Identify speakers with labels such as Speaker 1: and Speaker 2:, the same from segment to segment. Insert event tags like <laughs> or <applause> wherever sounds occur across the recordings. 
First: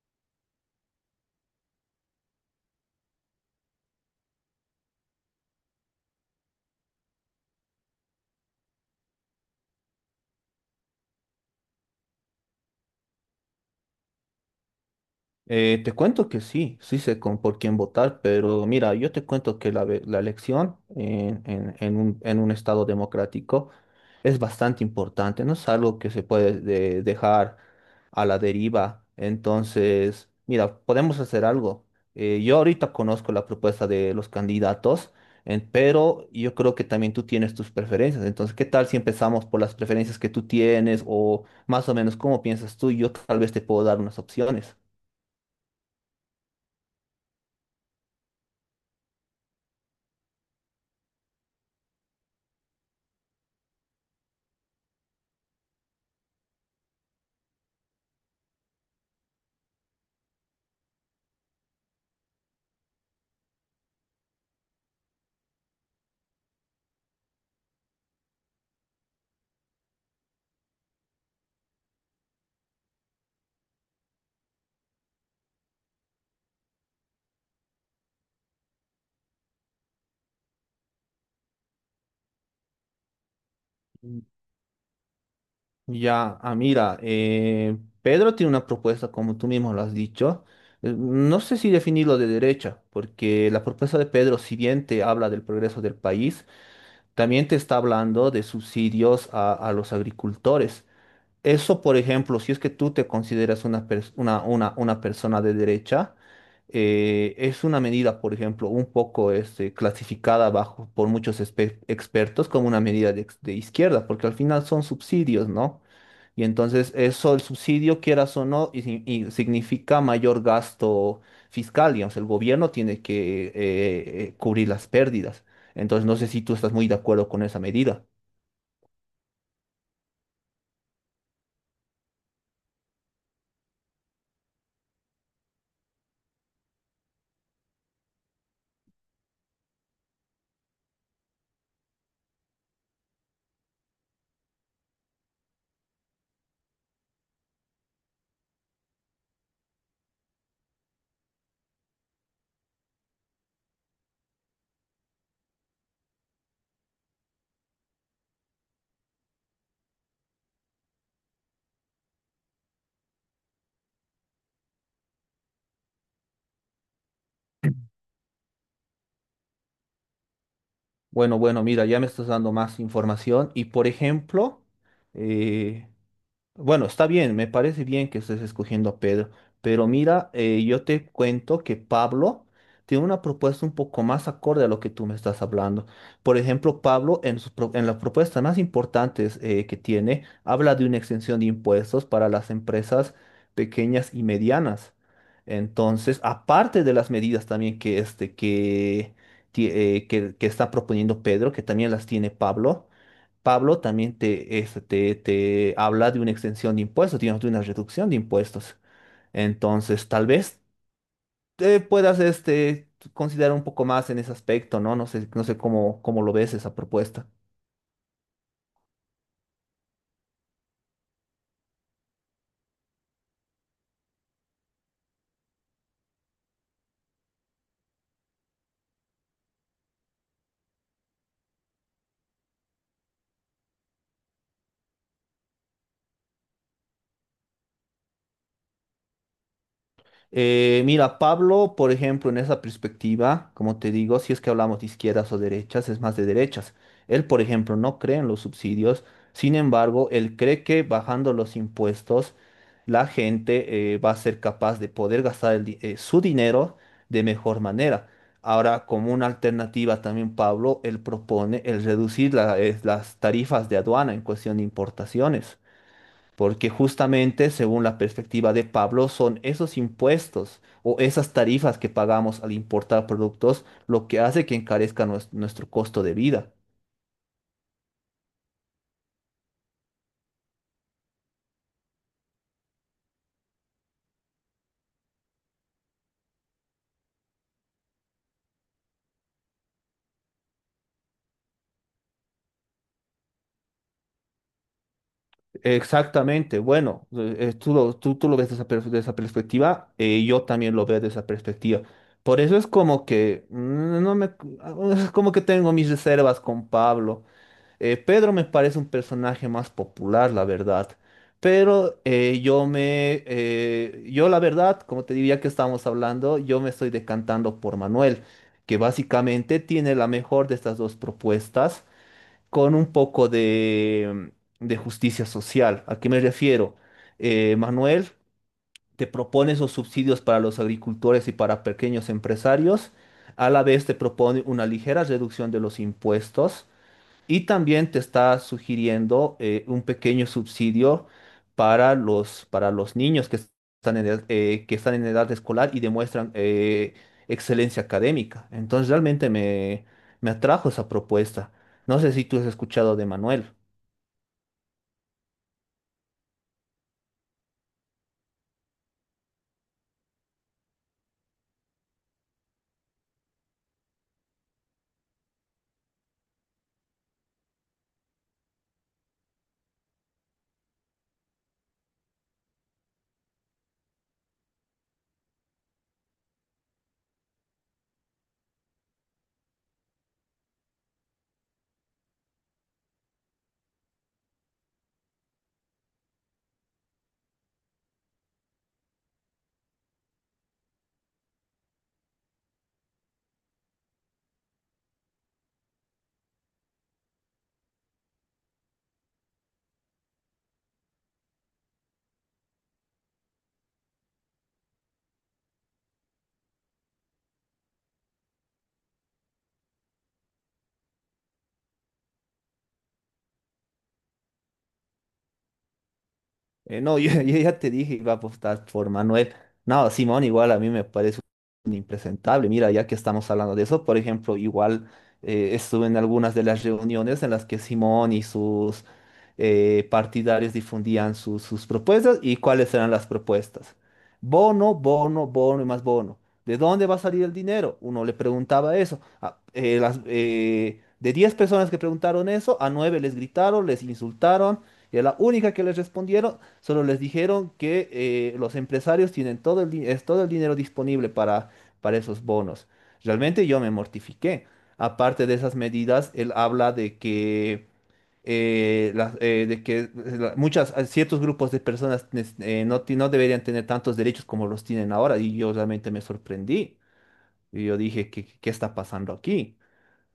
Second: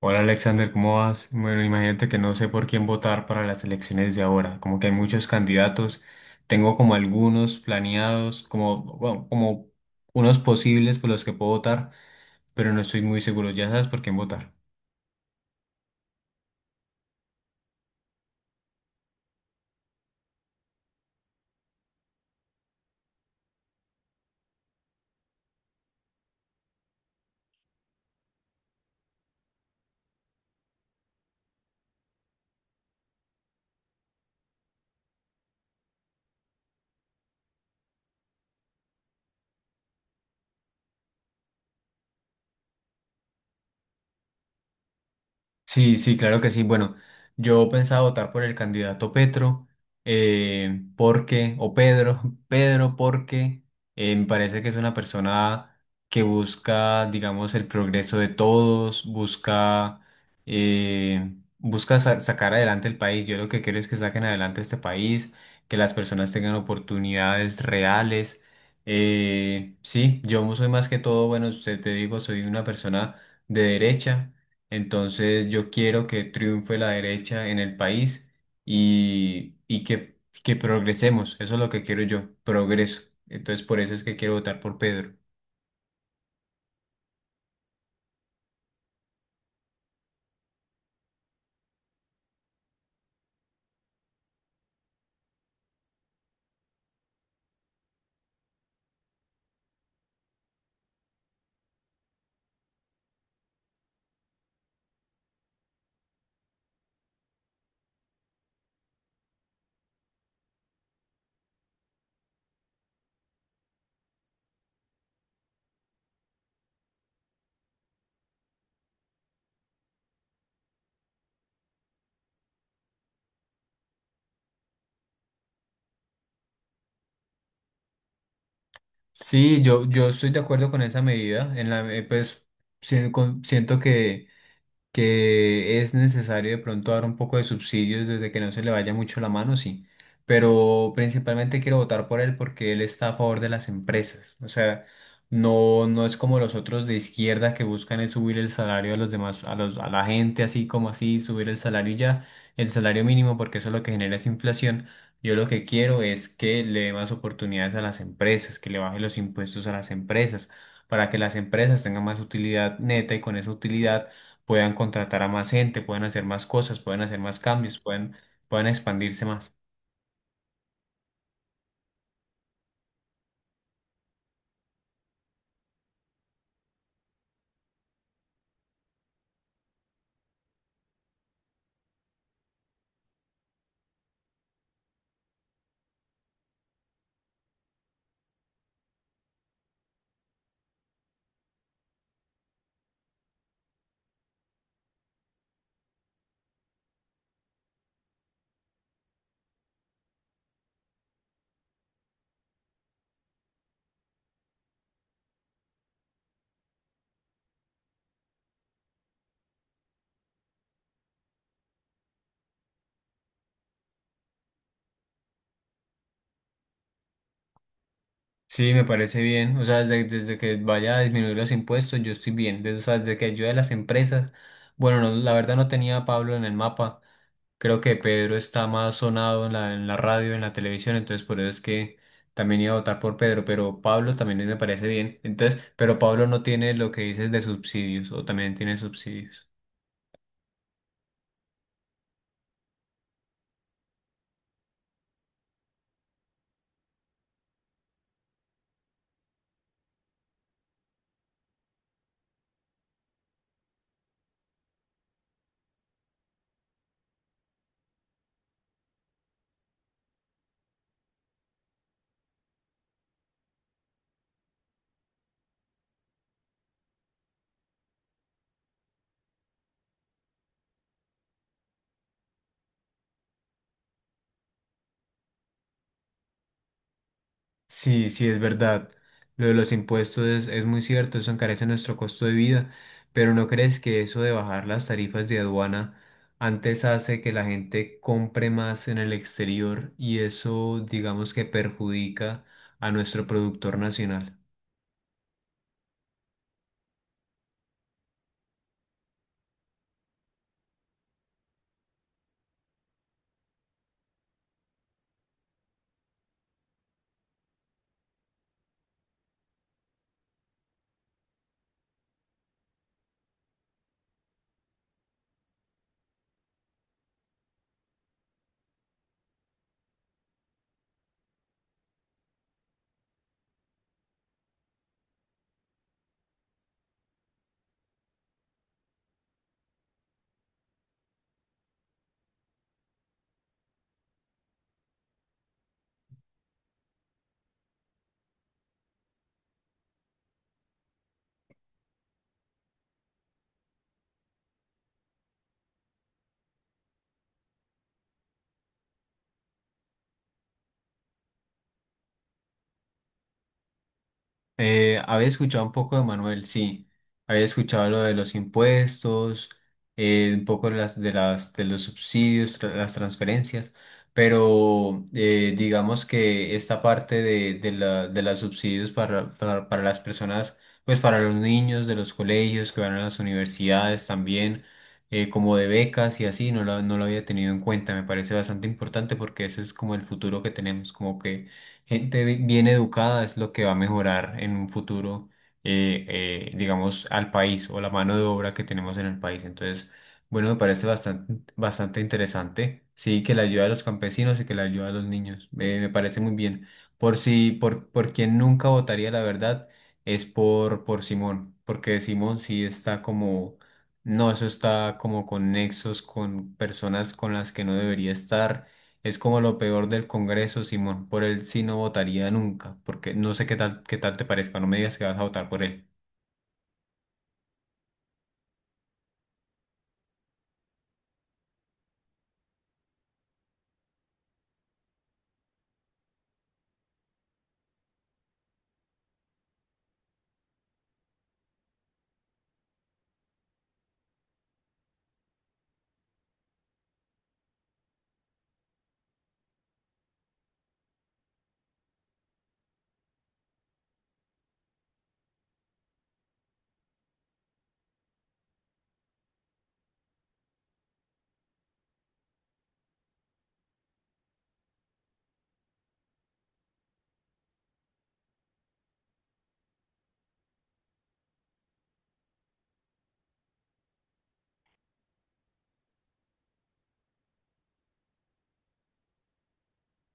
Speaker 1: Hola Alexander, ¿cómo vas? Bueno, imagínate que no sé por quién votar para las elecciones de ahora, como que hay muchos candidatos, tengo como algunos planeados, como, bueno, como unos posibles por los que puedo votar, pero no estoy muy seguro, ya sabes por quién votar.
Speaker 2: Te cuento que sí, sí sé con por quién votar, pero mira, yo te cuento que la elección en un estado democrático es bastante importante, no es algo que se puede dejar a la deriva. Entonces, mira, podemos hacer algo. Yo ahorita conozco la propuesta de los candidatos, pero yo creo que también tú tienes tus preferencias. Entonces, ¿qué tal si empezamos por las preferencias que tú tienes o más o menos cómo piensas tú? Y yo tal vez te puedo dar unas opciones.
Speaker 1: Sí, sí, claro que sí. Bueno, yo pensaba votar por el candidato Petro, porque, o Pedro, <laughs> Pedro, porque me parece que es una persona que busca, digamos, el progreso de todos, busca, busca sacar adelante el país. Yo lo que quiero es que saquen adelante este país, que las personas tengan oportunidades reales. Sí, yo soy más que todo, bueno, te digo, soy una persona de derecha. Entonces yo quiero que triunfe la derecha en el país y que progresemos. Eso es lo que quiero yo, progreso. Entonces por eso es que quiero votar por Pedro.
Speaker 2: Ya, ah, mira, Pedro tiene una propuesta, como tú mismo lo has dicho. No sé si definirlo de derecha, porque la propuesta de Pedro, si bien te habla del progreso del país, también te está hablando de subsidios a los agricultores. Eso, por ejemplo, si es que tú te consideras una persona de derecha, es una medida, por ejemplo, un poco este, clasificada bajo, por muchos expertos como una medida de izquierda, porque al final son subsidios, ¿no? Y entonces eso, el subsidio, quieras o no, y, si- y significa mayor gasto fiscal, digamos, el gobierno tiene que cubrir las pérdidas. Entonces no sé si tú estás muy de acuerdo con esa medida.
Speaker 1: Sí, yo estoy de acuerdo con esa medida. En la, pues sien- con- Siento que es necesario de pronto dar un poco de subsidios desde que no se le vaya mucho la mano, sí. Pero principalmente quiero votar por él porque él está a favor de las empresas. O sea, no, no es como los otros de izquierda que buscan es subir el salario a los demás, a los, a la gente así como así, subir el salario y ya, el salario mínimo, porque eso lo que genera es inflación. Yo lo que quiero es que le dé más oportunidades a las empresas, que le baje los impuestos a las empresas, para que las empresas tengan más utilidad neta y con esa utilidad puedan contratar a más gente, puedan hacer más cosas, puedan hacer más cambios, puedan, puedan expandirse más.
Speaker 2: Bueno, bueno, mira, ya me estás dando más información y, por ejemplo, eh, Bueno, está bien, me parece bien que estés escogiendo a Pedro, pero mira, yo te cuento que Pablo tiene una propuesta un poco más acorde a lo que tú me estás hablando. Por ejemplo, Pablo en las propuestas más importantes que tiene, habla de una exención de impuestos para las empresas pequeñas y medianas. Entonces, aparte de las medidas también que que está proponiendo Pedro, que también las tiene Pablo. Pablo también te habla de una extensión de impuestos, digamos, de una reducción de impuestos. Entonces, tal vez te puedas este, considerar un poco más en ese aspecto, ¿no? No sé, no sé cómo, cómo lo ves esa propuesta.
Speaker 1: Sí, me parece bien. O sea, desde, desde que vaya a disminuir los impuestos, yo estoy bien. Desde, o sea, desde que ayude a las empresas. Bueno, no, la verdad no tenía a Pablo en el mapa. Creo que Pedro está más sonado en la radio, en la televisión, entonces por eso es que también iba a votar por Pedro, pero Pablo también me parece bien. Entonces, pero Pablo no tiene lo que dices de subsidios, o también tiene subsidios.
Speaker 2: Mira, Pablo, por ejemplo, en esa perspectiva, como te digo, si es que hablamos de izquierdas o derechas, es más de derechas. Él, por ejemplo, no cree en los subsidios, sin embargo, él cree que bajando los impuestos, la gente va a ser capaz de poder gastar su dinero de mejor manera. Ahora, como una alternativa también, Pablo, él propone el reducir las tarifas de aduana en cuestión de importaciones porque justamente según la perspectiva de Pablo son esos impuestos o esas tarifas que pagamos al importar productos lo que hace que encarezca nuestro costo de vida.
Speaker 1: Sí, sí, es verdad. Lo de los impuestos es muy cierto, eso encarece nuestro costo de vida, pero ¿no crees que eso de bajar las tarifas de aduana antes hace que la gente compre más en el exterior y eso digamos que perjudica a nuestro productor nacional?
Speaker 2: Exactamente, bueno, tú lo ves de esa de esa perspectiva, yo también lo veo de esa perspectiva. Por eso es como que mm, no me, ah, es como que tengo mis reservas con Pablo. Pedro me parece un personaje más popular, la verdad. Pero yo la verdad, como te diría que estábamos hablando, yo me estoy decantando por Manuel, que básicamente tiene la mejor de estas dos propuestas con un poco de, de justicia social. ¿A qué me refiero? Manuel te propone esos subsidios para los agricultores y para pequeños empresarios. A la vez te propone una ligera reducción de los impuestos y también te está sugiriendo un pequeño subsidio para los niños que están en edad, que están en edad escolar y demuestran excelencia académica. Entonces realmente me atrajo esa propuesta. No sé si tú has escuchado de Manuel.
Speaker 1: Había escuchado un poco de Manuel, sí. Había escuchado lo de los impuestos, un poco de las, de las, de los subsidios, las transferencias, pero digamos que esta parte de la, de los subsidios para las personas, pues para los niños de los colegios que van a las universidades también, como de becas y así, no lo, no lo había tenido en cuenta. Me parece bastante importante porque ese es como el futuro que tenemos, como que gente bien educada es lo que va a mejorar en un futuro, eh, digamos, al país o la mano de obra que tenemos en el país. Entonces, bueno, me parece bastante, bastante interesante. Sí, que la ayuda de los campesinos y que la ayuda de los niños. Me parece muy bien. Por si, por quien nunca votaría, la verdad, es por Simón, porque Simón sí está como, no, eso está como con nexos, con personas con las que no debería estar, es como lo peor del Congreso, Simón. Por él sí no votaría nunca, porque no sé qué tal te parezca. No me digas que vas a votar por él.
Speaker 2: No, <laughs> yo ya te dije, iba a apostar por Manuel. No, Simón igual a mí me parece un impresentable. Mira, ya que estamos hablando de eso, por ejemplo, igual estuve en algunas de las reuniones en las que Simón y sus partidarios difundían sus propuestas y cuáles eran las propuestas. Bono, bono, bono y más bono. ¿De dónde va a salir el dinero? Uno le preguntaba eso. De 10 personas que preguntaron eso, a 9 les gritaron, les insultaron. Y a la única que les respondieron solo les dijeron que los empresarios tienen todo el, di- es todo el dinero disponible para esos bonos. Realmente yo me mortifiqué. Aparte de esas medidas, él habla de que, las- de que la- muchas, ciertos grupos de personas no deberían tener tantos derechos como los tienen ahora. Y yo realmente me sorprendí. Y yo dije, ¿qué, qué está pasando aquí?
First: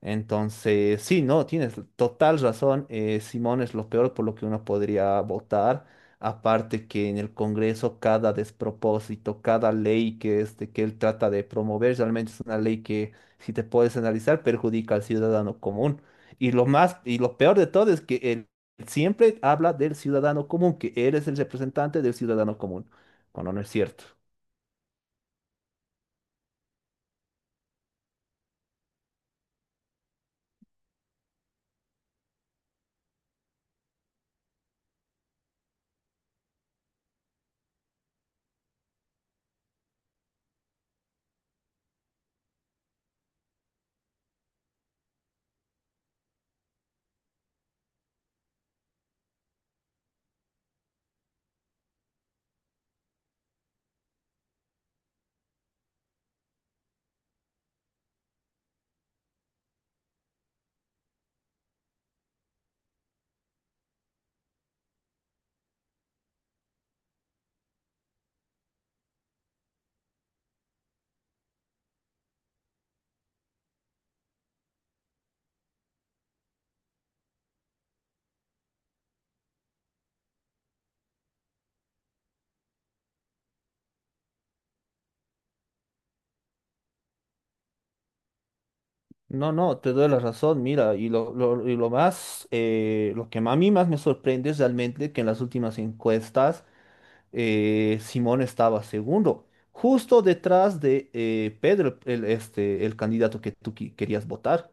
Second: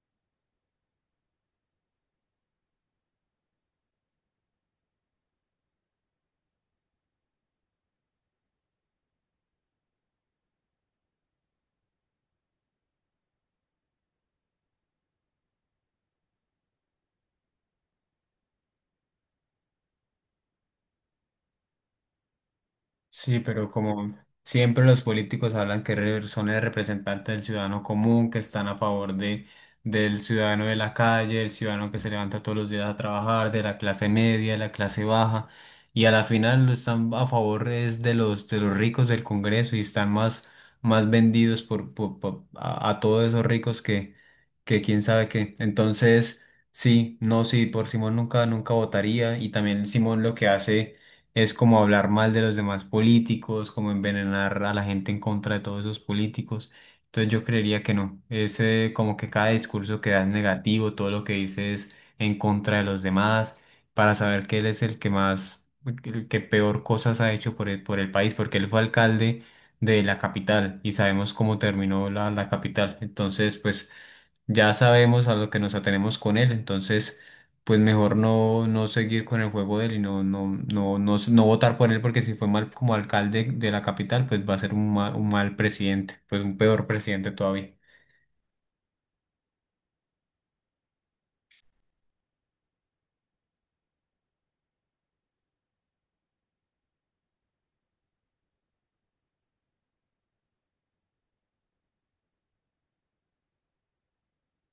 Speaker 2: Entonces, sí, no, tienes total razón. Simón es lo peor por lo que uno podría votar. Aparte que en el Congreso cada despropósito, cada ley que, este, que él trata de promover, realmente es una ley que, si te puedes analizar, perjudica al ciudadano común. Y lo más, y lo peor de todo es que él siempre habla del ciudadano común, que él es el representante del ciudadano común,
Speaker 1: Sí,
Speaker 2: cuando no
Speaker 1: pero
Speaker 2: es cierto.
Speaker 1: como siempre los políticos hablan que son el representante del ciudadano común, que están a favor de, del ciudadano de la calle, el ciudadano que se levanta todos los días a trabajar, de la clase media, de la clase baja, y a la final lo están a favor es de los ricos del Congreso y están más, más vendidos a todos esos ricos que quién sabe qué. Entonces, sí, no, sí, por Simón nunca, nunca votaría. Y también Simón lo que hace es como hablar mal de los demás políticos, como envenenar a la gente en contra de todos esos políticos. Entonces yo creería que no. Es, como que cada discurso que da es negativo, todo lo que dice es en contra de los demás, para saber que él es el que más, el que peor cosas ha hecho por el país, porque él fue alcalde de la capital y sabemos cómo terminó la, la capital. Entonces, pues ya sabemos a lo que nos atenemos con él, entonces pues mejor no, no seguir con el juego de él y no, no, no, no, no votar por él porque si fue mal como alcalde de la capital, pues va a ser un mal presidente, pues un peor presidente todavía.
Speaker 2: No, no, te doy la razón, mira, y lo más, lo que a mí más me sorprende es realmente que en las últimas encuestas Simón estaba segundo, justo detrás de Pedro, el, este, el candidato que tú querías votar.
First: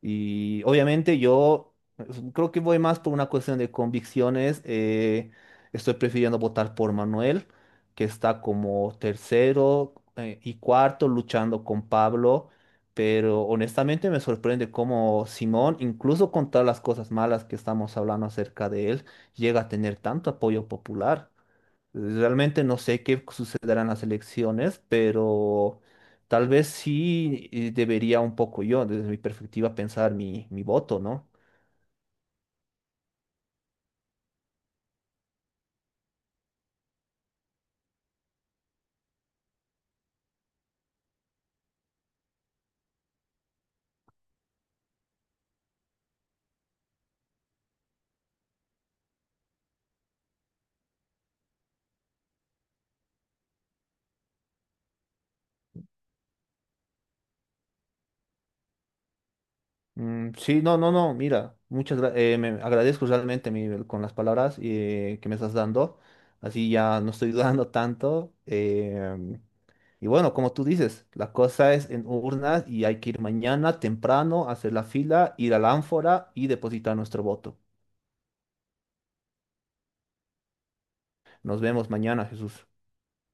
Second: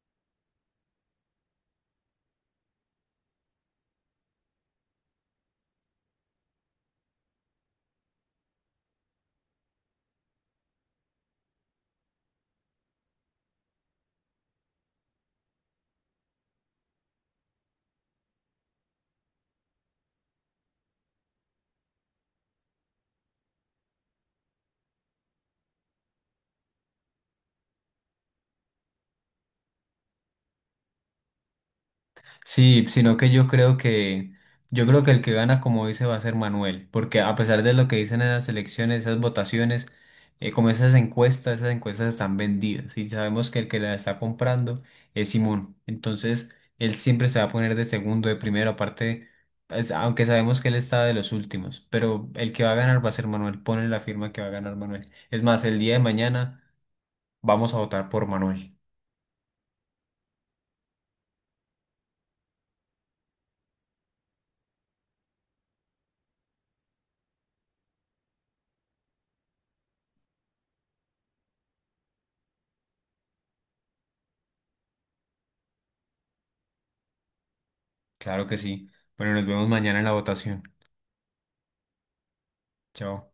Speaker 2: Y obviamente yo pues, creo que voy más por una cuestión de convicciones. Estoy prefiriendo votar por Manuel, que está como tercero y cuarto luchando con Pablo. Pero honestamente me sorprende cómo Simón, incluso con todas las cosas malas que estamos hablando acerca de él, llega a tener tanto apoyo popular. Realmente no sé qué sucederán las elecciones, pero tal vez sí debería un poco yo, desde mi perspectiva, pensar mi, mi voto, ¿no?
Speaker 1: Sí, sino que yo creo que el que gana, como dice, va a ser Manuel, porque a pesar de lo que dicen en las elecciones, esas votaciones, como esas encuestas están vendidas y sabemos que el que la está comprando es Simón. Entonces, él siempre se va a poner de segundo, de primero, aparte, pues, aunque sabemos que él está de los últimos, pero el que va a ganar va a ser Manuel. Ponle la firma que va a ganar Manuel. Es más, el día de mañana vamos a votar por Manuel.
Speaker 2: Mm, sí, no, no, no, mira, me agradezco realmente con las palabras que me estás dando, así ya no estoy <laughs> dudando tanto. Y bueno, como tú dices, la cosa es en urnas y hay que ir mañana temprano, hacer la fila, ir a la ánfora y depositar nuestro voto.
Speaker 1: Claro que sí. Bueno, nos vemos mañana en la votación.
Speaker 2: Nos vemos mañana, Jesús.
Speaker 1: Chao.